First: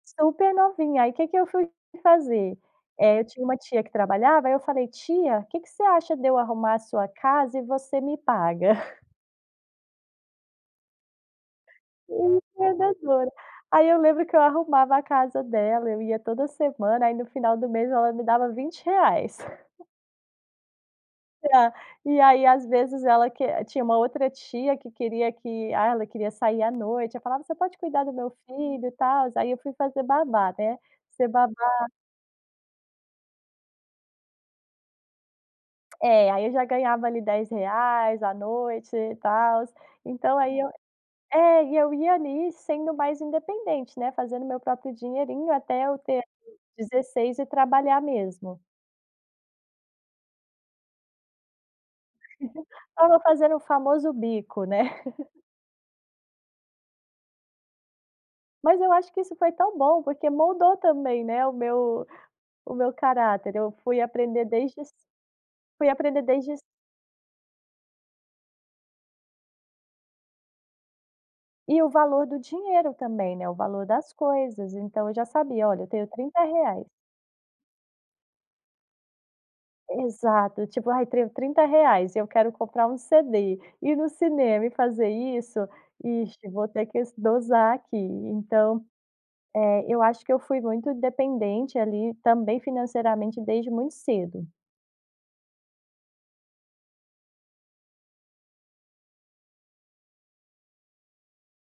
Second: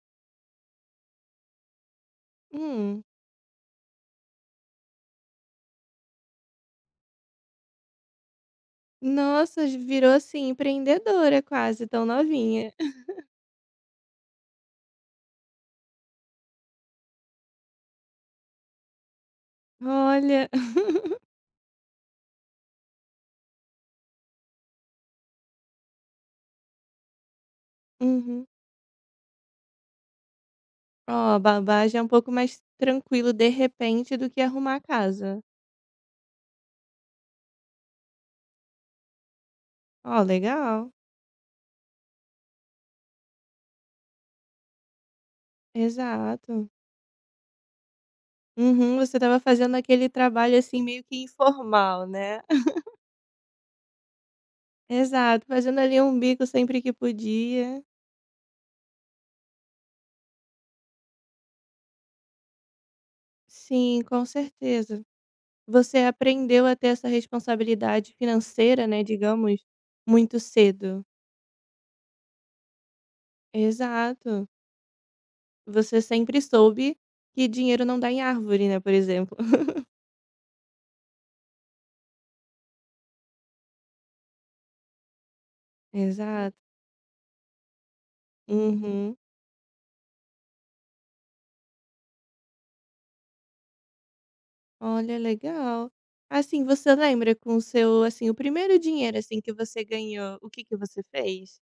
Super novinha, aí que que eu fui fazer. Hum. Eh, eu tinha uma tia que trabalhava, aí eu falei: "Tia, que que você acha de eu arrumar a sua casa e você me paga?" Nossa, virou, assim, empreendedora, quase, tão novinha. Empreendedora. Aí, eu lembro que eu arrumava a casa dela, eu ia toda semana, aí no final do mês ela me dava R$20,00. Olha. E a e aí, às vezes ela que tinha uma outra tia que queria que ah, ela queria sair à noite, ela falava: "Você pode cuidar do meu Uhum. filho." E tal, aí eu fui fazer babá né. Ser Oh, babá. babá é um pouco mais tranquilo, de repente, do que arrumar a casa. É, aí eu já ganhava ali R$10,00 a noite e tals, Oh, então aí eu legal. é, e eu ia ali sendo mais independente, né, fazendo meu próprio dinheirinho até eu ter, ali, Exato. 16 e trabalhar mesmo. Uhum, você estava fazendo aquele trabalho, assim, meio que informal, né. Estava fazendo o famoso bico, né. Exato, fazendo ali um bico sempre que podia. Mas eu acho que isso foi tão bom, porque moldou também, né, o meu o meu caráter. Eu fui Sim, com aprender desde certeza. fui Você aprender desde ce aprendeu a ter essa responsabilidade financeira, né, digamos, muito cedo. E o valor do dinheiro também, né, o valor das Exato. coisas, então eu já sabia: "Olha, eu Você tenho sempre R$30,00." soube que dinheiro não dá em árvore, né, por exemplo. Exato, tipo: "Ai tenho R$30,00, eu quero comprar um CD, ir no cinema e fazer isso, ixe, Exato. vou ter que s dosar aqui." Então, Uhum. eh, eu acho que eu fui muito independente ali, também financeiramente, desde muito cedo. Olha, legal, assim, você lembra com seu, assim, o primeiro dinheiro, assim, que você ganhou, o que que você fez?